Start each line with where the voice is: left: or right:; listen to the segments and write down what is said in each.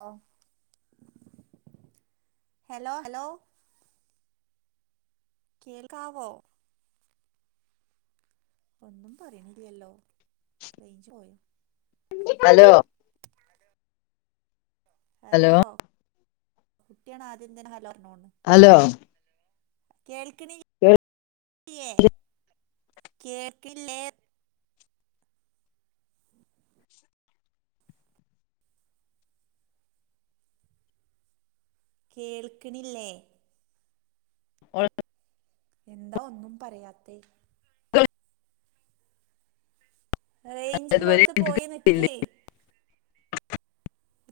right: Hello hello കേൾക്കാവോ? ഒന്നും പറയണില്ലല്ലോ. റേഞ്ച് പോയോ.
left: ഹലോ
right: ഹലോ കുട്ടിയാണ് ആദ്യത്തന്നെ ഹലോ പറഞ്ഞോണ്.
left: ഹലോ
right: കേൾക്കണില്ലേ. കേൾക്കില്ലേ? കേൾക്ക്ണില്ലേ
left: ഓ [unintelligible]
right: എന്താ ഒന്നും പറയാത്തെ
left: ഇതുവരെ
right: റേയ്ഞ്ചിള്ളോട്ത്ത്
left: എനിക്ക്
right: പോയി
left: കിട്ടിയില്ല
right: നിക്ക്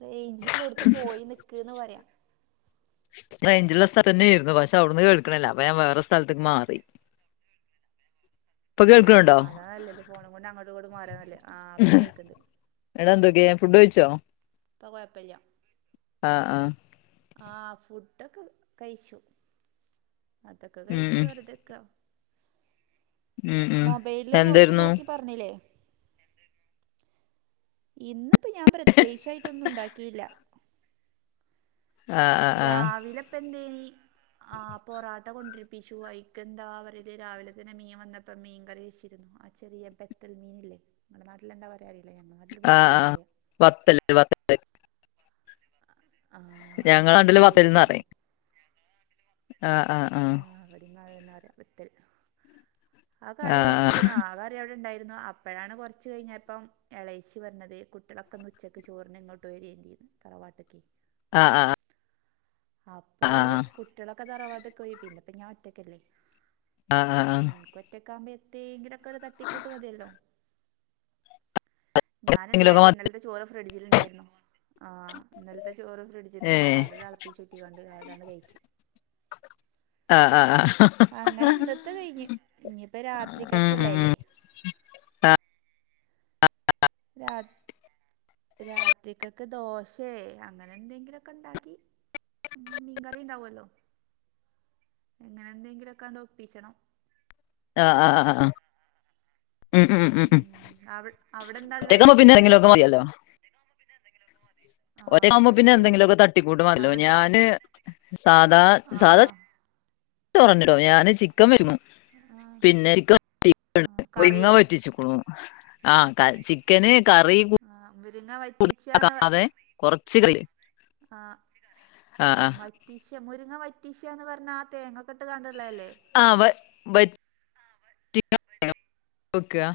right: റേയ്ഞ്ച്ള്ളോട്ത്ത് പോയി നിക്ക്ന്ന് പറയ
left: റെയ്ഞ്ച്ള്ള സ്ഥലന്നേയ്ര്ന്നു പക്ഷെ അവ്ട്ന്ന് കേൾക്ക്ണ്ല്ല അപ്പൊ ഞൻ വേറെ സ്ഥലത്ത്ക്ക് മാറി
right: [inaudible]
left: ഇപ്പൊ കേൾക്കണുണ്ടോ
right: ആഹ് അതാ നല്ലത് ഫോണും കൊണ്ട് അങ്ങോട്ട് ഇങ്ങോട്ടും മാറാ നല്ലത് ആഹ് ഇപ്പ കേൾക്ണ്ട്
left: എടാ എന്തൊക്കേ ഫുഡ് കഴിച്ചോ
right: ഇപ്പ കൊയ്പ്പല്ല്യ
left: ആഹ് ആഹ്
right: ആഹ് ഫുഡ്ഡൊക്കെ കയ്ച്ചു അതൊക്കെ
left: ഉം
right: കയ്ച്
left: ഉം
right: വെർതെക്കാ
left: ഉം ഉം
right: മൊബൈലില് നോക്കി
left: എന്തായിരുന്നു
right: നോക്കി പറഞ്ഞിലേ എന്ത് ഇന്ന്പ്പൊ ഞാൻ പ്രത്യേകിച്ചായിട്ടൊന്നുണ്ടാക്കി ട്ടീല
left: ആ ആ ആ
right: രാവിലപ്പെന്തേനി ആഹ് പൊറാട്ട കൊണ്ട്രിപ്പിച്ചു അയ്കെന്താ പറല് രാവിലെ തന്നെ മീൻ വന്നപ്പം മീൻ കറി വെച്ചിര്ന്നു ചെറിയ ബെത്തൽ മീനില്ലെ ങ്ങളെ നാട്ടിലെന്താ പറയാറീല ഞങ്ങളെ നാട്ടില് ബെത്തൽന്നാ പറയാ
left: വത്തൽ വ
right: [inaudible] മീനോണ്ട്
left: ഞങ്ങളാട്ടില്
right: കറി വെച്ചിരുന്നു
left: വത്തൽന്നറിം ആഹ് ആഹ്
right: ഇങ്ങളതന്നെ പറയ ബത്തൽ ആ കറി വെച്ച്ര്ന്നു ആ കറിയവിടെണ്ടായിര്ന്നു അ അപ്പഴാണ് കൊർച്ച് കയിഞ്ഞപ്പം എളേച്ചി വന്നത് കുട്ട്യോളൊക്കെന്ന് ഉച്ചക്ക് ചോറ്നിങ്ങോട്ട് വരേം ചെയ്ത് തറവാട്ടിക്ക്
left: ആഹ് ആഹ് ആഹ്
right: അപ്പോല് കുട്ട്യോളൊക്കെ തറവാട്ട് ക്കോയി പിന്നെപ്പ ഞാൻ ഒറ്റക്കല്ലേ
left: ആഹ് ആഹ് ആഹ്
right: ക്കൊറ്റക്കാവുമ്പൊ എത്തേങ്കിലൊക്കൊരു തട്ടിക്കൂട്ട് മതിയല്ലോ ഞാനെന്തേ
left: എന്തെങ്കിലുമൊക്കെ
right: കാട്ടി
left: മതി
right: ഇന്നൽത്തെ ചോറ് ഫ്രിഡ്ജിലിണ്ടായിര്ന്നു ആഹ് ഇന്നൽത്തെ ചോറ് ഫ്രിഡ്
left: ഏ
right: ജിലിണ്ടെയ്ന് അത് തളപ്പിച്ചൂറ്റിക്കാണ്ട് നേരതാണ്ട് കയ്ച്ചു
left: ആഹ് ആഹ് ആഹ്
right: അങ്ങനെന്നത്ത് കയ്ഞ്ഞ് ഇഞ്ഞിപ്പെ
left: ഉം ഉം
right: രാത്രിക്കക്ക്ള്ളതല്ലേ
left: ഉം
right: രാ രാത്രിക്കക്ക് ദോശേ അങ്ങനെന്തെങ്കിലൊക്കെണ്ടാക്കി ഉം മീൻകറീണ്ടാവല്ലോ അങ്ങനെന്തെങ്കിലൊക്കാണ്ടൊപ്പിച്ചണം
left: ആഹ് ആഹ് ആഹ് ആഹ് അഹ് ഉം ഉം ഉം ഉം തിക്കക്ക് പിന്നെന്തെങ്കിലൊക്കെ മതിയല്ലൊ
right: [unintelligible] പിന്നെന്തെിലൊക്കെ മതിയല്ലോ
left: ഒര് ആവുമ്പൊ പിന്നെന്തെങ്കിലൊക്കെ തട്ടിക്കൂട്ട് മതിയല്ലൊ
right: അവിടെ
left: ഞാന് സാധാ
right: ആ
left: സാധാ ചോന്നെടോ ഞാന് ചിക്കൻ വേങ്ങും
right: ആ
left: പിന്നെ ചി
right: ആ
left: പുളിങ്ങ
right: കറിയോ
left: വറ്റിച്ച്ക്ക്ണു ആഹ് ക ചിക്കന് കറി കു
right: ആഹ് മുരിങ്ങ വറ്റിച്ചാന്ന് പറ
left: കൊറച്ച് കറി
right: ആഹ് ആഹ് വറ്റിച്ച മുരിങ്ങ വറ്റിച്ചാന്ന് പറഞ്ഞാ ആ തേങ്ങൊക്കെട്ട്ക്കാണ്ട്ള്ളതല്ലേ
left: ആ വ വ വെക്കാ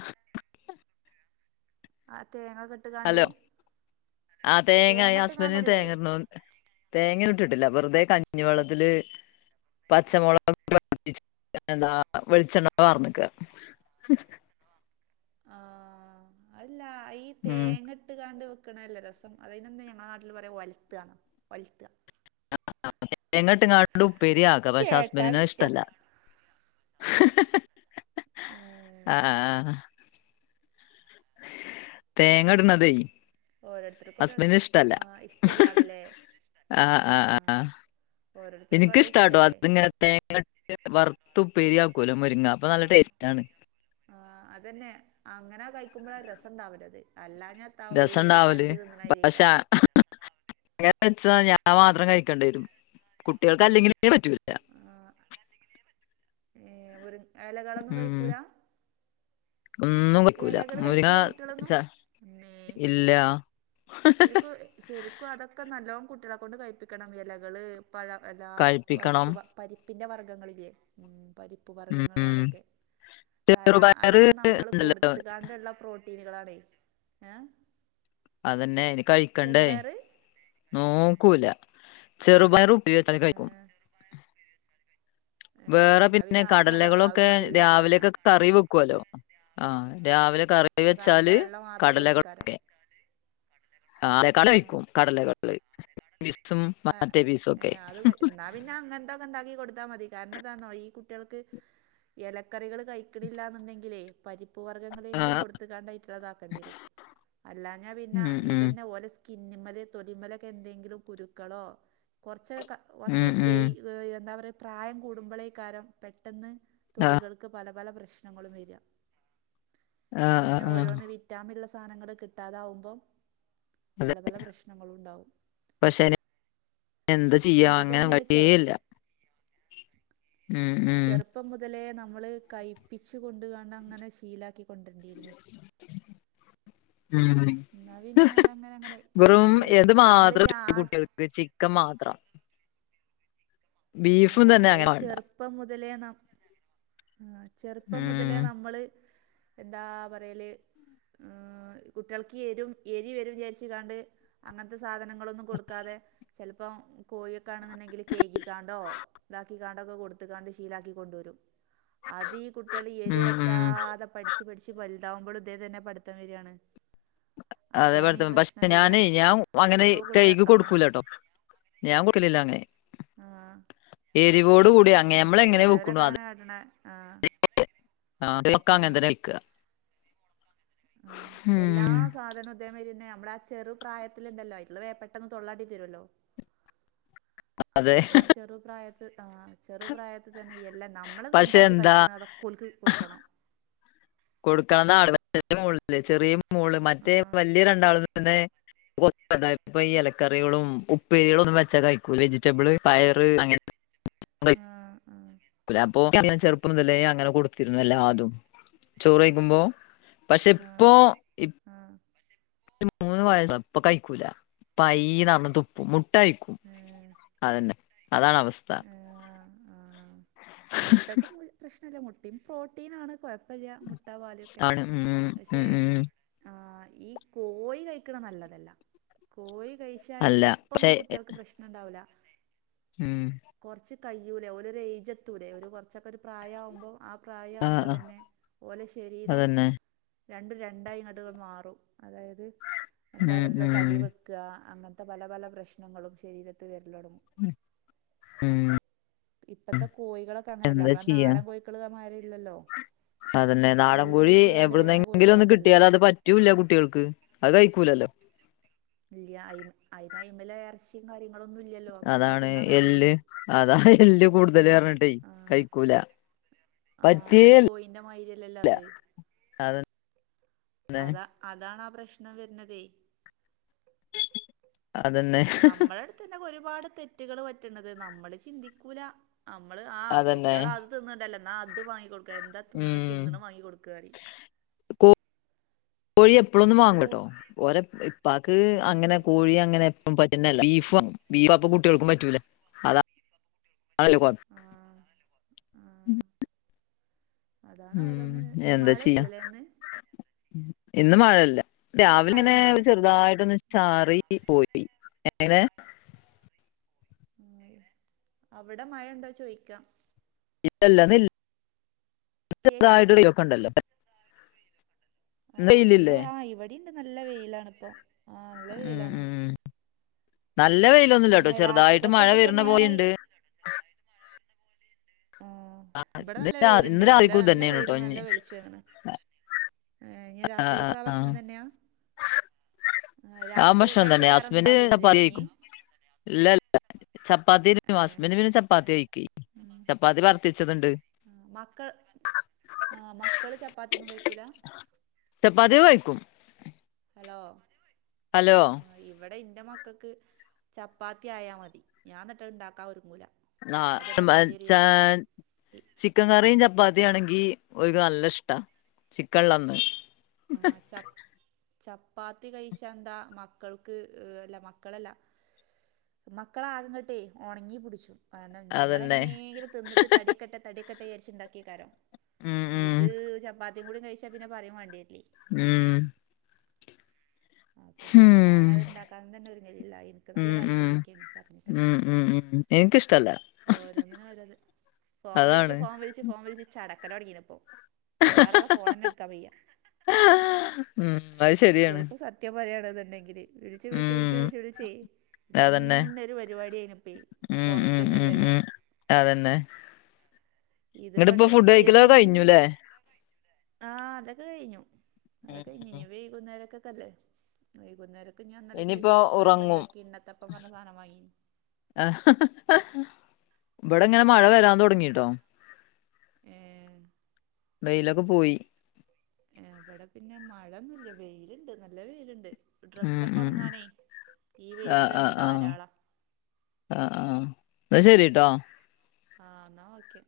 right: ആ തേങ്ങൊക്കെട്ട്
left: ഹലോ ആഹ് തേങ്ങ ഇ ഹസ്ബൻഡിന് തേങ്ങട്ണതൊന്നു തേങ്ങൊന്നിട്ട്ട്ടില്ല വെറ്തെ
right: പറ്റ്
left: കഞ്ഞിവെള്ളത്തില് പച്ചമൊളക് ന്താ വെളിച്ചെണ്ണ പാർന്ന്ക്ക
right: ആഹ് അല്ലാ ഈ
left: ഉം
right: തേങ്ങട്ട് വട്ട്കാണ്ട് വെക്കണല്ലോ രസം അതിതിന എന്ത ഞങ്ങളുടെ നാട്ടിൽ പറയാം ഒ ലുത്താണോ ഒലുത്ത
left: എങ്ങോട്ട് ഇങ്ങാട്ടു ഉ പേരിയാക്കാം. പക്ഷെ
right: കേട്ടാ
left: ഹസ്ബന്റിന്
right: വിറ്റാ
left: ഇഷ്ടല്ല.
right: ഏ
left: ആഹ തേങ്ങ
right: ആ
left: ഇടുന്നതേ
right: ഓരോരുത്തർക്കും ഓരോതാ
left: ഹസ്ബന്റിന് ഇഷ്ടല്ല.
right: ആ ഇഷ്ടല്ലാന്നല്ലേ
left: ആഹ്
right: ആ
left: ആഹ് ആഹ്
right: ഓരോരുത്തർക്കും ഓരോ
left: എനിക്കിഷ്ട കേട്ടോ.
right: ഇഷ്ടല്ലേ
left: അതിങ്ങനെ തേങ്ങ വറുത്ത ഉപ്പേരിയാക്കലോ മുരിങ്ങ അപ്പൊ
right: ആഹ്
left: നല്ല
right: അരപ്പ്
left: ടേസ്റ്റ്. ടങ്ങ്
right: ആ അതന്നെ. അങ്ങനാ കഴിക്കുമ്പോഴാ രസം ഉണ്ടാവില്ലത് അല്ലാ ഞ
left: രസംണ്ടാവല്. പ പക്ഷെ ആ അങ്ങന വെച്ച ഞാൻ മാത്രം കഴിക്കണ്ടിരും. കുട്ടികൾക്ക് അല്ലെങ്കിലെ പറ്റൂല്ല.
right: ആ ഏ ഒരു ഇലകളൊന്നും
left: ഉം
right: കഴിക്കൂല.
left: ഒന്നും കഴിക്കൂല.
right: ഇലകൾ
left: മുരിങ്ങ
right: കഴിക്കൂല
left: ച്ച
right: കുട്ടികളൊന്നും അമ്മേ
left: ഇല്ല.
right: ശരിക്കും ശരിക്കും അതൊക്കെ നല്ലോണം കുട്ടികളെ കൊണ്ട് കഴിപ്പിക്കണം. ഇലകള് പഴ എല്ലാ
left: കഴിപ്പിക്കണം
right: പരിപ്പ് പരിപ്പിന്റെ വർഗ്ഗങ്ങളിലേ ഉം. പരിപ്പ് പ്പ വർഗങ്ങൾ
left: ഉം
right: അതൊക്കെ. കാരണം
left: ചെറുപയറ്
right: അതൊക്കെ നമ്മൾ കൊടു
left: ഉണ്ടല്ലോ
right: ത്തക്കാണ്ടുള്ള പ്രോട്ടീനുകളാണേ. ഏ
left: അതെന്നെ. ഇനി കഴിക്കണ്ടേ.
right: ചെറുപയറ്
left: നോക്കൂല്ല. ചെറുപയറും [unintelligible] ച്ചാല് കഴിക്കും'
right: ഏഹ് ഏഹ്
left: വേറെ
right: എന്നാ
left: പിന്നെ
right: അത് നല്ലോം കഴിക്കും അതും
left: കടലകളൊക്കെ
right: നല്ല സാധനാ
left: രാവിലെയൊക്കെ കറി വെക്കുല്ലോ? ആഹ്‌ രാവിലെ കറി കറി
right: ആ കറിന്റെ
left: വെച്ചാല്
right: വെള്ള മാത്രം കുഴിച്ചിക്കാരം
left: കടലകളക്കെ.
right: ആഹ്
left: കഴിക്കും കടലകളക്ക. ഫീസും
right: ഏഹ്
left: മറ്റേ പീസും ഒക്കെ
right: ഏഹ് അത് എന്നാ പിന്നെ അങ്ങനത്തെക്കെ ഉണ്ടാക്കി കൊടുത്താൽ മതി. കാരണം എന്താണോ ഈ കുട്ടികൾക്ക് ഇലക്കറികൾ കഴക്കണില്ല എന്നുണ്ടെങ്കിലേ പരിപ്പുവ
left: ആ
right: വർഗ്ഗങ്ങളെങ്കിലും കൊടുത്ത കാണ്ടായിട്ടുള്ളതാക്കേണ്ടി വരും. അല്ലാ ഞാൻ പിന്നെ
left: ഉം ഉം
right: ഇതന്നെ ഒരു സ്കിന്നിമല തൊലിമലക്കെ എന്തെങ്കിലും കുരുക്കളോ കുറച്ച് കുറച്ച്
left: ഉം
right: എ
left: ഉം
right: എന്താ പറയുക പ്രായം കൂടുമ്പോളേ കാരം പെട്ടെന്ന്
left: ആ
right: തൊലികൾക്ക് പല പല പ്രശ്നം ങ്ങള വരിക.
left: ആ ആ
right: ഇങ്ങനെ
left: ആ
right: ഓരോന്ന് വി വിറ്റാമുള്ള സാധനങ്ങൾ കിട്ടാതാവുമ്പം
left: അതെ
right: പല പല പ്രശ്നങ്ങളും ഉണ്ടാവും.
left: പക്ഷെ എന്ത്
right: പക്ഷെ
left: ചെയ്യാം
right: ഇത്
left: അങ്ങനെ
right: തന്നെയാണ് ചെറു
left: വഴിയല്ല ഉം ഉം
right: പ്പം മുതലേ നമ്മൾ കഴപ്പിച്ച് കൊണ്ടുകണ്ട് അങ്ങനെ ശീലാക്കി കൊണ്ടിരണ്ടിയിരുന്നു.
left: ഉം
right: എന്നാ പിന്നെ അതങ്ങനെ അങ്ങനെ
left: വെറും
right: ഈ
left: എത് മാത്ര
right: നമ്മളിൽ ആ
left: കുട്ടികൾക്ക് ചിക്കൻ മാത്രം. ബീഫും തന്നെ, അങ്ങനെ വാണ്ട
right: പ്പം മുതലേ നം. ചെറുപ്പം മുതലേ
left: ഉം
right: നമ്മള്. എന്താ, പറയല്. ആഹ് കുട്ട്യൾക്ക് എരു എരി വരും വിചാരിച്ചിങ്ങാണ്ട്. അങ്ങെൻത്തെ സാധനം ങ്ങളൊന്നും കൊടുക്കാതെ ചെൽപ്പം കോഴിയൊക്കാണെന്നുണ്ടെങ്കിൽ, കേയികാണ്ടോ. താക്കിക്കാണ്ടൊക്കെ കൊടുത്ത്കാണ്ട്. ശീലാക്കി കൊണ്ടൊരും. അത് ഈ കുട്ട്യള്
left: ഉം ഉം
right: എരുവറ്റാതെ പഠിച്ച്, പഠിച്ച്, വലുതാവുമ്പളും ഇതെ തെന്നെ, പഠിത്തം വെരാണ്.
left: അതെ പോൽത്തെ, പക്ഷെ
right: വരിക
left: ഞാനെ, ഞാ, അങ്ങനെ
right: അപ്പോൾ കുട്ടികൾ
left: കയ്കി
right: ആ
left: കൊടുക്കൂലട്ടോ. ഞാ കൂട്ടലില്ലാങ്ങനെ
right: ആ
left: എരിവോട് കൂടി അങ്ങെ, മ്മള് എങ്ങനെ വെക്ക്ണു അത്.
right: ണ ആഹ്.
left: ആ [inaudible] അങ്ങ തന്നനിൽക്ക
right: ആഹ്, എല്ലാ സാധനം. തേ, മയ്രിയെന്നെ നമ്മുളാ ചെറു പ്രായത്തിലുണ്ടല്ലോ, ന്ന് വേ പെട്ടെന്ന് തൊള്ളാട്ടി തരുവല്ലോ.
left: അതെ
right: ആഹ്, ചെറുപ്രായത്ത് ആഹ്, ചെറുപ്രായത്ത് തന്നെ എല്ലാ
left: പക്ഷെ
right: നമ്മള്തന്താത്
left: എന്താ
right: കഴിക്ക്ണ് അതൊ ഓൽക്ക് കൊട്ക്കെണം.
left: കൊടുക്കെണം ന്നാള് [unintelligible] ചെറിയെ മോള് മറ്റേ,
right: ആഹ്
left: വല്യ രണ്ടാള് ന്ന്. [unintelligible] ഇപ്പയീ എലക്കറികളും, ഉപ്പേരികളൊന്നും വെച്ചാ കയ്ക്കൂല. വെജിറ്റബിള് പയറ് അങ്ങൻ
right: ആഹ് ആഹ്
left: അപ്പൊ [inaudible] ചെറുപ്പം മുതലെ അങ്ങനെ കൊടുത്തിരുന്ന അല്ല അതും ചോറ്ഴിക്കുമ്പോ-
right: ആഹ് ആഹ്
left: ഒരു മൂന്ന് വയസപ്പ കഴിക്കൂല പൈന്ന് പറഞ്ഞ് തുപ്പു മുട്ടയ്ക്കും
right: ഏഹ്
left: അതന്നെ അതാണ് അവസ്ഥ
right: മുട്ടയ്ക്ക് [unintelligible] പ്രശ്നുല്ല മുട്ടയിൽ പ്രോട്ടീനാണ് കൊയ് പ്പല്ല മുട്ടാ പാലൊക്കെ
left: ആണ് ഉം
right: പക്ഷെ
left: ഉം ഉം
right: ആ ഈ കോഴി കഴിക്കണ നല്ലതല്ല കോഴി കഴിച്ചാല്
left: അല്ല
right: ഇപ്പൊന്നും
left: പക്ഷെ
right: കുട്ടികൾക്ക് പ്രശ്നുണ്ടാകൂല
left: ഉം
right: കുറച്ച് കയ്യൂലെ ഓര ഒരു ഏജത്തൂലെ ഒരു കുറച്ചൊക്കെ ഒരു പ്രായംമാവുമ്പോൾ ആ
left: ആഹ്
right: പ്രായവുമ്പോ
left: ആഹ്
right: തന്നെ ഓലെ ശരീരം-
left: അതന്നെ
right: രണ്ടും രണ്ടായിങ്ങദിങ്ങാട് മാറും അതായത് എന്താ
left: ഉം
right: പറയ
left: ഉം
right: തടി വെക്കു ക അങ്ങനത്തെ പല പല പ്രശ്നങ്ങളും ശരീരത്ത് വേറലൊടുങ്ങും
left: ഉം
right: ഇപ്പത്തെ കോഴികളൊക്കെ അങ്ങനെയല്ല
left: എന്താ
right: നമ്മള
left: ചെയ്യാ
right: നാടൻ കോഴക്കള്മാരി ഇല്ലല്ലോ
left: അതന്നെ
right: സൂചി
left: നാടൻകഴി
right: വെച്ചുകാണ്ട് വരുന്ന
left: എവിടുന്നെങ്കിലും ഒന്ന്
right: കോഴിക്കളൊക്കെ അല്ലേ
left: കിട്ടിയാലോ അത് പറ്റ- പറ്റൂല്ല കുട്ടികൾക്ക് അത് കഴിക്കൂലല്ലോ?
right: ഇല്ല [unintelligible] കാര്യങ്ങളൊന്നും ഇല്ലല്ലോ അപ്പൊ പിന്നെ
left: അതാണ്
right: തിന്നാൻ കഴിയൂലേ
left: എല്ല് അതാ എല്ല് കൂടുതല്
right: ആ
left: പറഞ്ഞിട്ടെ കൈ- കുല
right: ആഹ ഈ കോയിന്റെ മായിരിഅല്ലല്ലോ അത് അതാ
left: [unintelligible]
right: അതാണ് ആ പ്രശ്നം വരുന്നതേ
left: അതന്നെ
right: നമ്മള അടുത്തന്നെ ഒരുപാട് തെറ്റുകൾ പറ്റണത് നമ്മള് ചിന്തിക്കൂല- നമ്മള് ആഹ്
left: അതന്നെ
right: കുട്ടികൾ അത് തിന്നണ്ടല്ലേ, ന്നാ അത് വാങ്ങി കൊടുക്ക എന്താ തിന്ന
left: ഉം
right: തിന്നണ വാങ്ങി കൊടുക്കന്ന് പറിം
left: കോഴി എപ്പോഴൊന്നും വാങ്ങൂല ട്ടോ,
right: ഫ്രൂട്ട്
left: ഓരെ ഇപ്പാക്ക്
right: ആ
left: അങ്ങനെ കോഴി അങ്ങനെ പറ്റെന്നെല്ല. ബീഫ ബീഫ് അപ്പ കുട്ടികൾക്കും പറ്റൂലേ അതാണ് [unintelligible]
right: ആ ആ അതാണ്
left: ഉം
right: ഓരോന്നിന്
left: എന്താ ചെയ്യാ
right: മഴയില്ലല്ലേ ഇന്ന്
left: ഇന്ന് മഴല്ല
right: അവിടെ
left: രാവിലെ ഇങ്ങനെ
right: മഴയുണ്ടോ
left: ചെറുതായിട്ടൊന്ന്
right: ആ
left: ചാറി പോയി എങ്ങനെ?
right: അവിടെ മഴുണ്ടോ ചൊയ്ക്കാ
left: ഇല്ലല്ല, അതില്ല
right: കേക്ക്
left: [unintelligible]
right: ആഹ് ഇന്ന്
left: വെയിലില്ലേ
right: ആ ഇവിടിണ്ട് നല്ല വെയിലാണ് ഇപ്പൊ
left: ഉം, ഉം നല്ല വെയിലൊന്നുല്ലട്ടോ
right: പിന്നെ
left: ചെറുതായിട്ട്
right: രാത്രിക്കൊക്കെ
left: മഴ
right: ഇത്
left: വരുന്ന
right: തന്നെയാണ്
left: പോലുണ്ട്.
right: ആഹ്, ഇവിടെ
left: ഇന്ന്
right: നല്ല
left: രാ-
right: വെയിലുണ്ട്
left: ഇന്ന്
right: നല്ല
left: രാവിലേക്കും ഇത്
right: നല്ല
left: തന്നെയാണ്
right: വെയിൽ
left: കേട്ടോ
right: നല്ല
left: ഇനി
right: വെളിച്ച ഉച്ചാണ്, ഇഞ് രാത്രിക്കക്കെ ആ ഭക്ഷണം തന്നെയാ?
left: ആഹ് ഭഷ്ണം
right: രാത്രികൾക്കായിട്ട്
left: തന്നെയാ
right: വേറെ ഒന്നും
left: ഹസ്ബൻഡ്
right: ഉണ്ടാക്കൊന്നുംല്ലല്ലേ
left: ചപ്പാത്തി
right: ഇനി
left: കഴിക്കും ചപ്പാത്തി
right: ഏ
left: ഹസ്ബന്റ് പിന്നെ ചപ്പാത്തി കയിക്ക, ചപ്പാത്തി പരത്തിവെച്ചതുണ്ട്
right: മക്കൾ ആഹ് മക്കള് ചപ്പാത്തി ഒന്നും കഴിക്കൂല?
left: ചപ്പാത്തി കഴിക്കും
right: ഹലോ
left: ഹലോ
right: ആ ഇവിടെ ഇന്റെ മക്കൾക്ക് ചപ്പാത്തി ആയാ മതി ഞാൻ എന്നിട്ട് അത് ഇണ്ടാക്കാൻ ഒരുങ്ങൂല
left: ആഹ്,
right: അതന്നെ വാണ്ടിവരും
left: മച്ച
right: വിചാരിച്ചാണ്ടേ
left: [unintelligible] ചിക്കൻ കറിയും ചപ്പാത്തി ആണെങ്കി ഓല്ക് നല്ല ഇഷ്ടാ ചിക്കൻള്ളന്ന്
right: ആഹ് ചപ്പ ചപ്പാത്തി കഴിച്ചാ എന്താ? മക്കൾക്ക് അല്ല, മക്കളല്ല. മക്കളാകങ്ങട്ടേയ് ഒണങ്ങി പുട്ച്ചും കാരണം,
left: അതന്നെ
right: നമ്മളെങ്ങനേലും തിന്നിട്ട് തടിക്കെട്ടെ, തടിക്കെട്ടെ ജാരിച്ച് ണ്ടാക്കെയ്ക്കാരം.
left: ഉം ഉം
right: ഇത് ചപ്പാത്തിയും കൂടി കഴിച്ചാ പിന്നെ പറ്യും വാണ്ട്യേര്ലേയ്
left: ഉം.
right: അപ്പ
left: ഉം
right: പിന്നെ ഞാനത്ണ്ടാക്കാൻ തെന്നെ ഒരുങ്ങലില്ലാ. എൻക്ക് നല്ല
left: ഉം
right: താല്പര്യക്കെണ് പറഞ്ഞിട്ടെ
left: ഉം ഉം ഉം എ
right: ഓരോന്നിന് ഓരോത്. ഫോം വിളിച്ച്
left: അതാണ്
right: ഫോം വിൾ ഫോൺ വിളിച്ചിച്ച് ചടക്കലോടങ്ങിയി ഇപ്പോ ഇപ്പൊ വേറെ ഉള്ള ഫോൺ തന്നെ എടുക്കാൻ വയ്യാ
left: ഉം അയ് ശരിയാണ്
right: ഇപ്പൊ സത്യം പറയയാണത് ഉണ്ടെങ്കില് വിളിച്ച് വിളിച്ച് വിളിച്ച്
left: ഉം
right: വിളിച്ച് വിളിച്ചേ
left: അതന്നെ
right: ഇതന്നെ ഒരു പരിപാടിയിന് ഇപ്പൈയ്
left: ഉം ഉം
right: കൊറച്ചൊന്നും
left: ഉം
right: അല്ലല്ലോ
left: ഉം അതന്നെ
right: ഇത്പ്പെ
left: ഇങ്ങട്ടിപ്പോ ഫുഡ്
right: എ
left: കഴിക്കലൊക്കെ കഴിഞ്ഞുല്ലേ
right: ആഹ് അതൊക്കെ കഴിഞ്ഞു അത്
left: ഉം
right: കഴിഞ്
left: ഉം
right: ഇഞ്ഞ് വൈകുന്നേരക്കക്കെല്ലേ വൈകുന്നേരം അപ്പം ഞാൻ ഇന്നലെ
left: ഇനിയിപ്പോ
right: കീശേരി പോയപ്പോ
left: ഉറങ്ങും
right: എന്താക്കി കിണ്ണത്തപ്പം പറഞ്ഞ സാധനം വാങ്ങി
left: ഇവിടെ ഇങ്ങനെ മഴ വരാൻ തുടങ്ങിട്ടോ
right: ഏഹ്
left: വെയിലൊക്ക പോയി
right: ഇവിടെ പിന്നെ മഴഒന്നും മില്ല വെയിലുണ്ട് നല്ല വെയിലുണ്ട്
left: ഉം
right: ഡ്രസ്സൊക്കെ
left: ഉം
right: ഉണങ്ങാനെയ് ഈ വെയില്
left: ആഹ്
right: തന്നെ
left: ആഹ് ആഹ്
right: ധാരാളം
left: ആഹ് ആഹ് ഇന്നാ ശരിട്ടോ
right: ആഹ് ഇന്നാ ഓക്കെ